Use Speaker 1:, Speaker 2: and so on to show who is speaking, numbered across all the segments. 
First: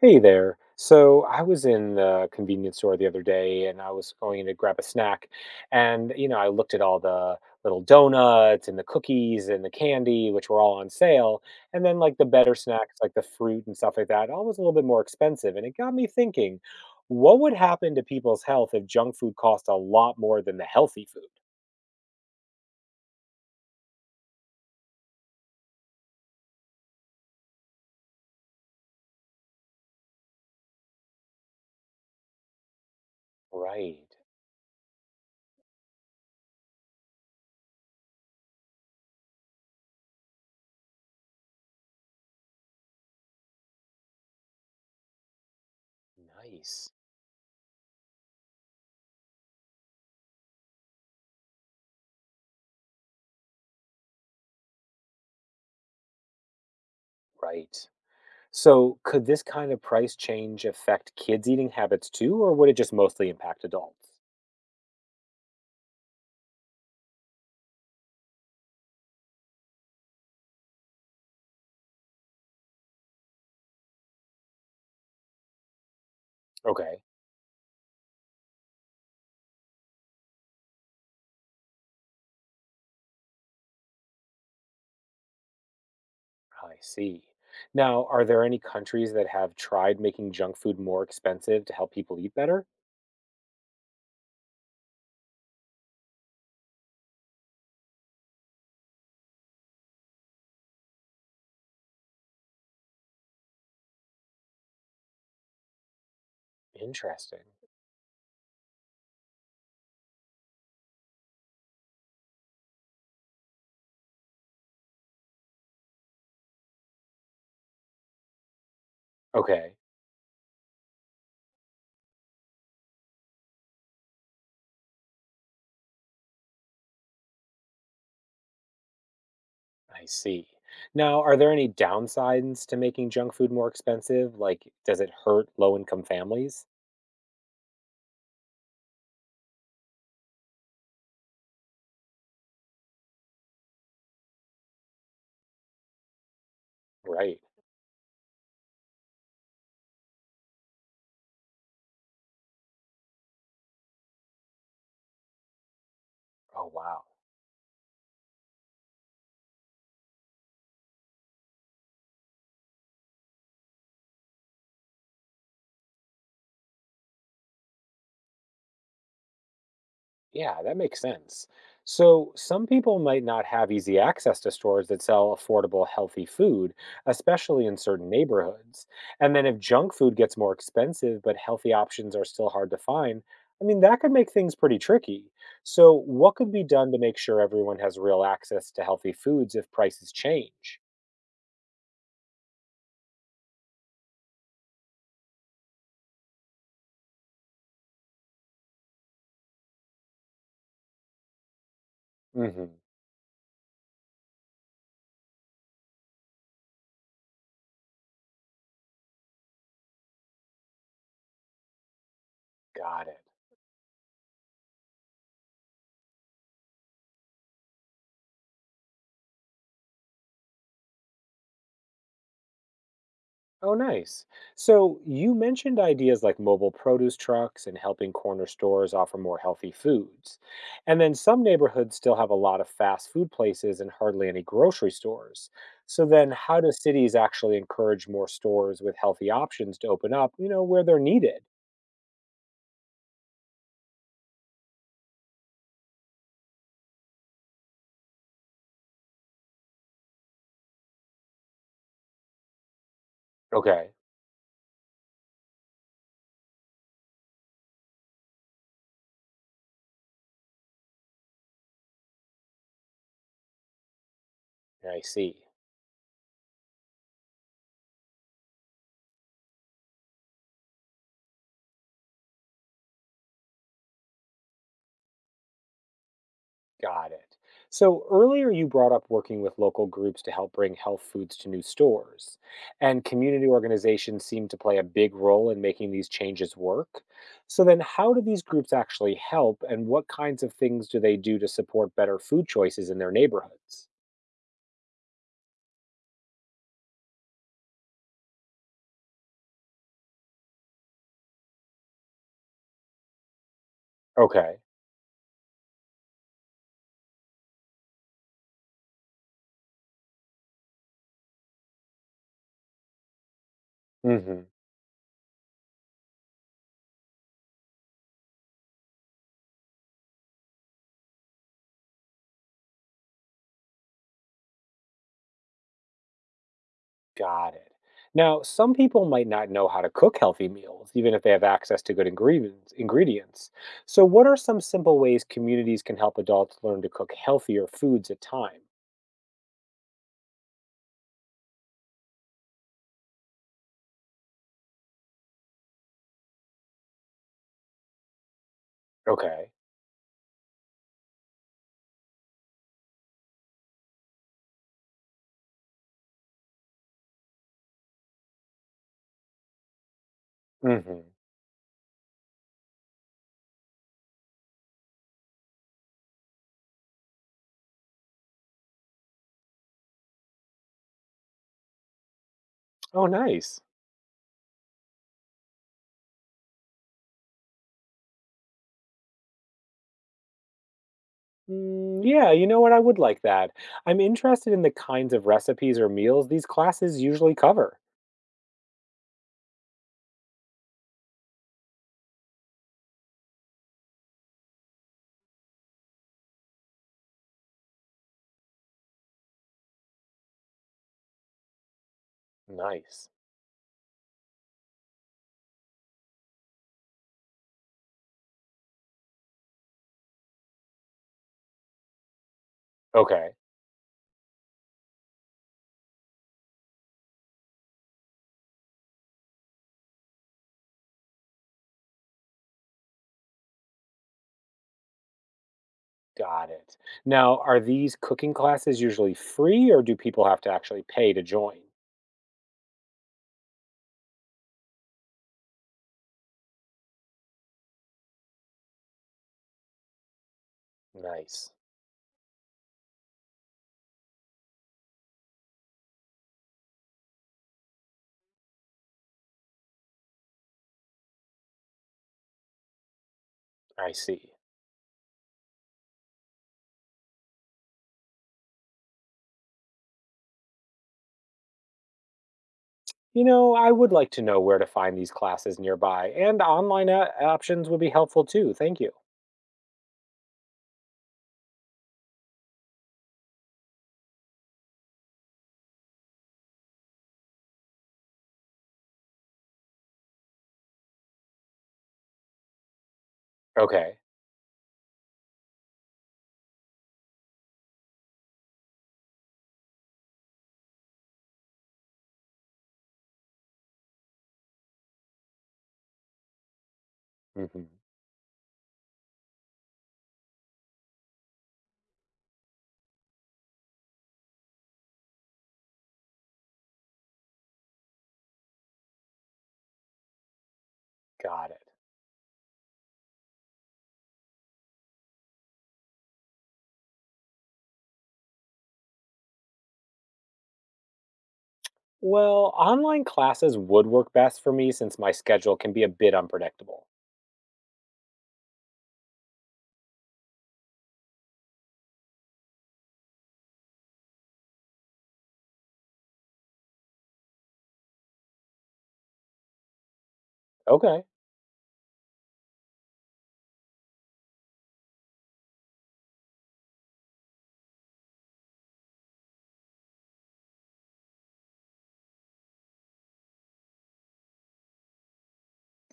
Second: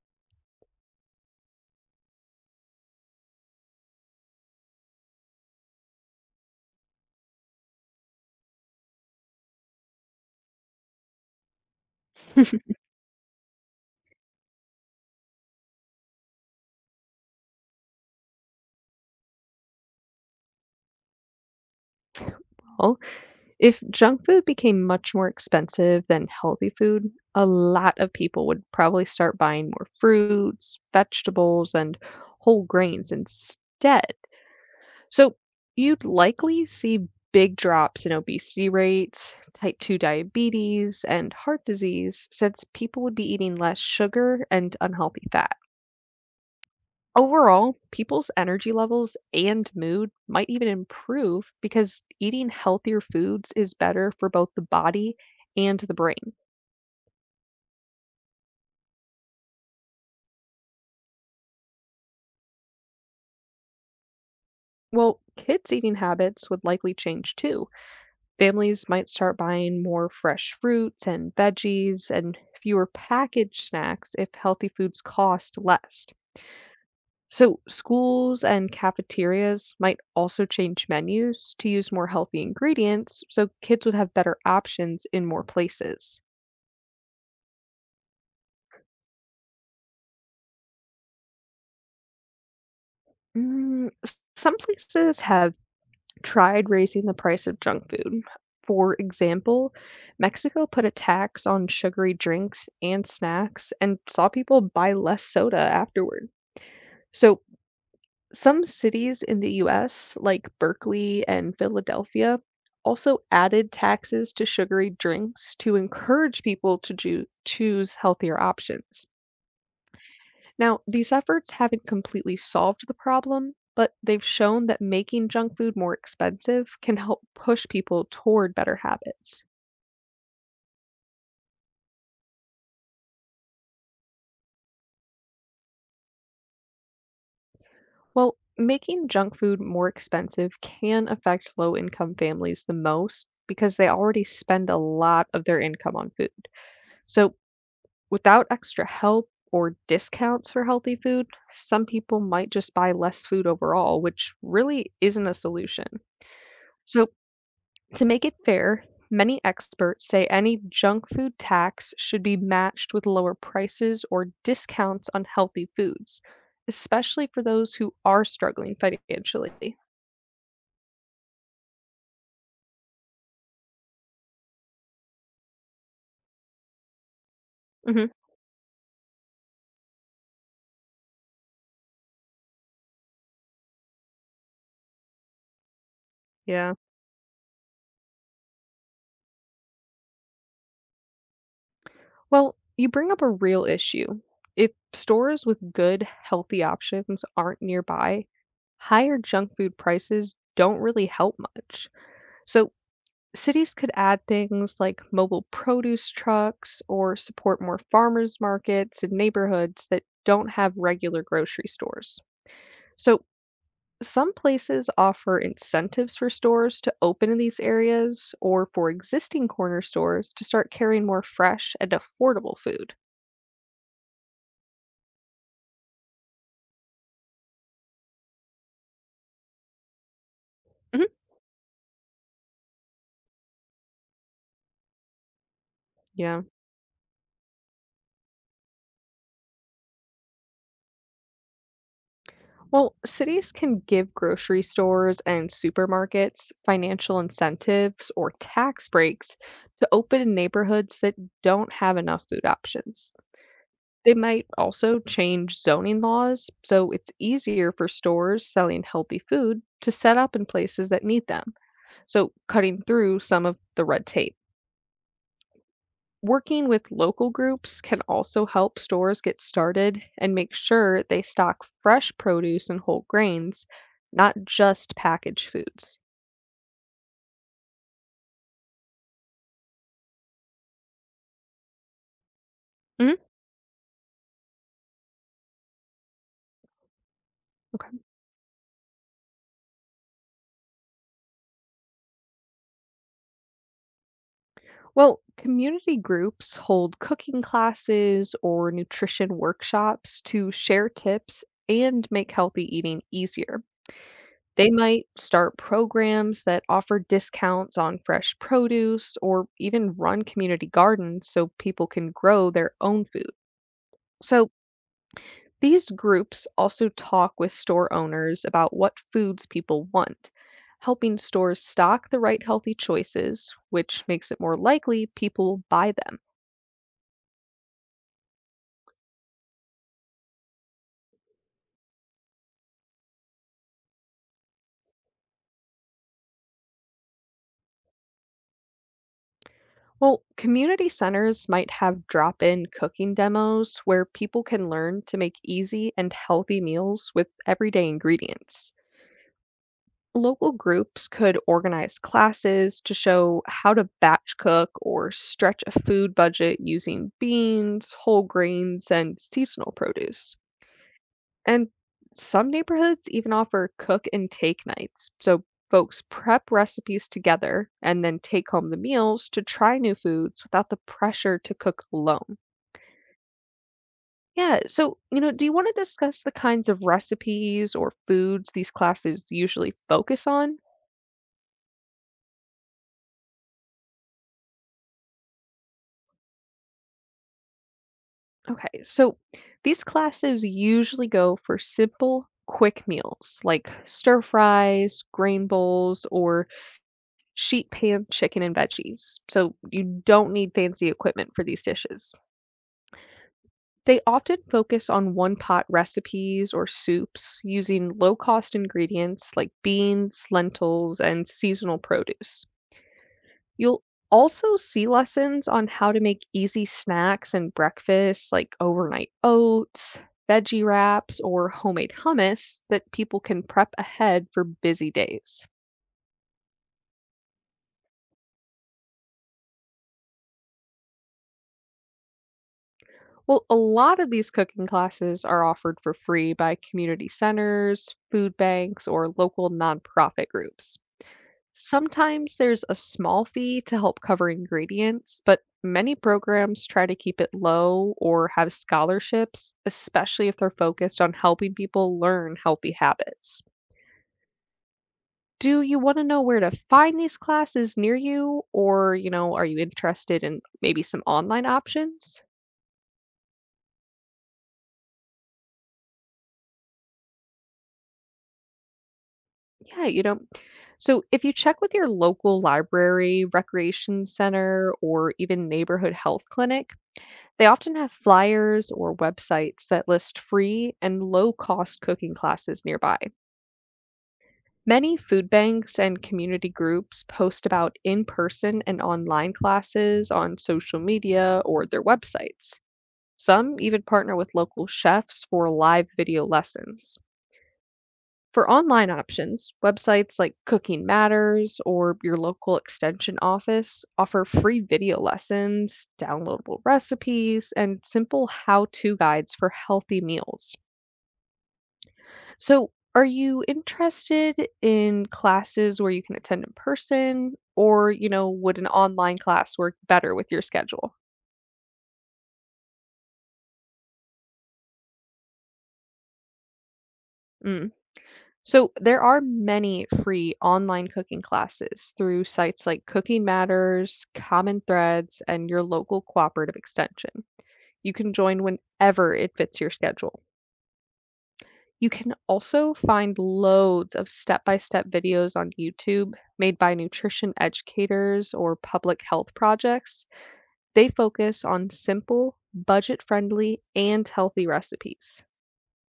Speaker 1: Hey there. So I was in the convenience store the other day and I was going to grab a snack. And, I looked at all the little donuts and the cookies and the candy, which were all on sale. And then, like, the better snacks, like the fruit and stuff like that, all was a little bit more expensive. And it got me thinking, what would happen to people's health if junk food cost a lot more than the healthy food?
Speaker 2: Well, if junk food became much more expensive than healthy food, a lot of people would probably start buying more fruits, vegetables, and whole grains
Speaker 1: Right.
Speaker 2: instead. So you'd likely see big drops in obesity rates, type 2 diabetes, and heart disease since people would be eating less sugar and unhealthy fat.
Speaker 1: Nice.
Speaker 2: Overall, people's energy levels and mood might even improve because eating healthier foods is better for both the body and the brain.
Speaker 1: Right. So, could this kind of price change affect kids' eating habits too, or would it just mostly impact adults?
Speaker 2: Well, kids' eating habits would likely change too. Families might start buying more fresh fruits and veggies and fewer packaged snacks if healthy foods cost less.
Speaker 1: Okay.
Speaker 2: So, schools and cafeterias might also change menus to use more healthy ingredients so kids would have better options in more places.
Speaker 1: I see. Now, are there any countries that have tried making junk food more expensive to help people eat better?
Speaker 2: Some places have tried raising the price of junk food. For example, Mexico put a tax on sugary drinks and snacks and saw people buy less soda afterward. So,
Speaker 1: Interesting.
Speaker 2: some cities in the US, like Berkeley and Philadelphia, also added taxes to sugary drinks to encourage people to choose healthier options.
Speaker 1: Okay.
Speaker 2: Now, these efforts haven't completely solved the problem, but they've shown that making junk food more expensive can help push people toward better habits.
Speaker 1: I see. Now, are there any downsides to making junk food more expensive? Like, does it hurt low income families?
Speaker 2: Well, making junk food more expensive can affect low income families the most because they already spend a lot of their income on food. So
Speaker 1: Right.
Speaker 2: without extra help or discounts for healthy food, some people might just buy less food overall, which really isn't a solution.
Speaker 1: Oh, wow.
Speaker 2: So, to make it fair, many experts say any junk food tax should be matched with lower prices or discounts on healthy foods, especially for those who are struggling financially.
Speaker 1: Yeah, that makes sense. So, some people might not have easy access to stores that sell affordable, healthy food, especially in
Speaker 2: Mhm.
Speaker 1: certain neighborhoods. And then, if junk food gets more expensive, but healthy options are still hard to find, I mean, that could make things pretty tricky. So, what could be
Speaker 2: Yeah.
Speaker 1: done to make sure everyone has real access to healthy foods if prices change?
Speaker 2: Well, you bring up a real issue. If stores with good, healthy options aren't nearby, higher junk food prices don't really help much.
Speaker 1: Hmm.
Speaker 2: So, cities could add things like mobile produce trucks or support more farmers markets in neighborhoods that don't have regular grocery stores.
Speaker 1: Got it.
Speaker 2: So, some places offer incentives for stores to open in these areas or for existing corner stores to start carrying more fresh and affordable food.
Speaker 1: Oh, nice. So you mentioned ideas like mobile produce trucks and helping corner stores offer more healthy foods. And
Speaker 2: Mhm.
Speaker 1: then some neighborhoods still have a lot of fast food places and hardly any grocery stores. So then
Speaker 2: Yeah.
Speaker 1: how do cities actually encourage more stores with healthy options to open up, where they're needed?
Speaker 2: Well, cities can give grocery stores and supermarkets financial incentives or tax breaks to open in neighborhoods that don't have enough food options.
Speaker 1: Okay.
Speaker 2: They might also change zoning laws so it's easier for stores selling healthy food to set up in places that need them, so cutting through some of the red tape.
Speaker 1: I see.
Speaker 2: Working with local groups can also help stores get started and make sure they stock fresh produce and whole grains, not just packaged foods.
Speaker 1: Got it. So earlier you brought up working with local groups to help bring health foods to new stores. And
Speaker 2: Hmm.
Speaker 1: community organizations seem to play a big role in making these changes work. So then
Speaker 2: Okay.
Speaker 1: how do these groups actually help and what kinds of things do they do to support better food choices in their neighborhoods?
Speaker 2: Well, community groups hold cooking classes or nutrition workshops to share tips and make healthy eating easier.
Speaker 1: Okay.
Speaker 2: They might start programs that offer discounts on fresh produce or even run community gardens so people can grow their own food.
Speaker 1: Mhm.
Speaker 2: So, these groups also talk with store owners about what foods people want, helping stores stock the right healthy choices, which makes it more likely people will buy them.
Speaker 1: Got it. Now, some people might not know how to cook healthy meals, even if they have access to good ingredients. Ingredients. So, what are some simple ways communities can help adults learn to cook healthier foods at time?
Speaker 2: Well, community centers might have drop in cooking demos where people can learn to make easy and healthy meals with everyday ingredients.
Speaker 1: Okay.
Speaker 2: Local groups could organize classes to show how to batch cook or stretch a food budget using beans, whole grains, and seasonal produce.
Speaker 1: Mm-hmm.
Speaker 2: And some neighborhoods even offer cook and take nights, so folks prep recipes together and then take home the meals to try new foods without the pressure to cook alone.
Speaker 1: Oh, nice.
Speaker 2: Yeah, so, you know, do you want to discuss the kinds of recipes or foods these classes usually focus on?
Speaker 1: Yeah, you know what? I would like that. I'm interested in the kinds of recipes or meals these classes usually cover.
Speaker 2: Okay, so these classes usually go for simple, quick meals like stir fries, grain bowls, or sheet pan chicken and veggies. So you don't need fancy equipment for these dishes.
Speaker 1: Nice.
Speaker 2: They often focus on one pot recipes or soups using low cost ingredients like beans, lentils, and seasonal produce.
Speaker 1: Okay.
Speaker 2: You'll also see lessons on how to make easy snacks and breakfasts like overnight oats, veggie wraps, or homemade hummus that people can prep ahead for busy days.
Speaker 1: Got it. Now, are these cooking classes usually free, or do people have to actually pay to join?
Speaker 2: Well, a lot of these cooking classes are offered for free by community centers, food banks, or local nonprofit groups.
Speaker 1: Nice.
Speaker 2: Sometimes there's a small fee to help cover ingredients, but many programs try to keep it low or have scholarships, especially if they're focused on helping people learn healthy habits.
Speaker 1: I see.
Speaker 2: Do you want to know where to find these classes near you or, you know, are you interested in maybe some online options?
Speaker 1: You know, I would like to know where to find these classes nearby, and online options would be helpful too. Thank you.
Speaker 2: Yeah, you know. So if you check with your local library, recreation center, or even neighborhood health clinic, they often have flyers or websites that list free and low cost cooking classes nearby.
Speaker 1: Okay.
Speaker 2: Many food banks and community groups post about in person and online classes on social media or their websites. Some even partner with local chefs for live video lessons.
Speaker 1: Hmm.
Speaker 2: For online options, websites like Cooking Matters or your local extension office offer free video lessons, downloadable recipes, and simple how to guides for healthy meals.
Speaker 1: Got it.
Speaker 2: So, are you interested in classes where you can attend in person, or, you know, would an online class work better with your schedule?
Speaker 1: Well, online classes would work best for me since my schedule can be a bit unpredictable.
Speaker 2: Mm. So there are many free online cooking classes through sites like Cooking Matters, Common Threads, and your local cooperative extension. You can join whenever it fits your schedule.
Speaker 1: Okay.
Speaker 2: You can also find loads of step by step videos on YouTube made by nutrition educators or public health projects. They focus on simple, budget friendly, and healthy recipes.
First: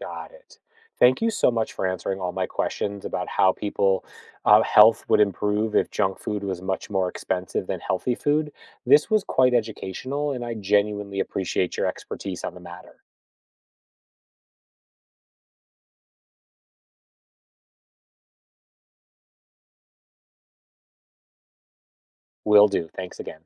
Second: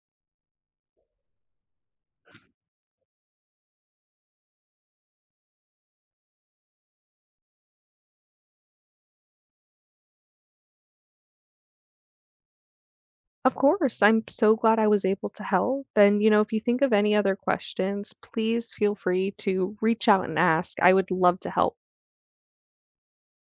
Speaker 1: Got it. Thank you so much for answering all my questions about how people health would improve if junk food was much more expensive than healthy food. This was quite educational, and I genuinely appreciate your expertise on the matter.
Speaker 2: Of course, I'm so glad I was able to help. And, you know, if you think of any other questions, please feel free to reach out and ask. I would love to help.
Speaker 1: Will do. Thanks again.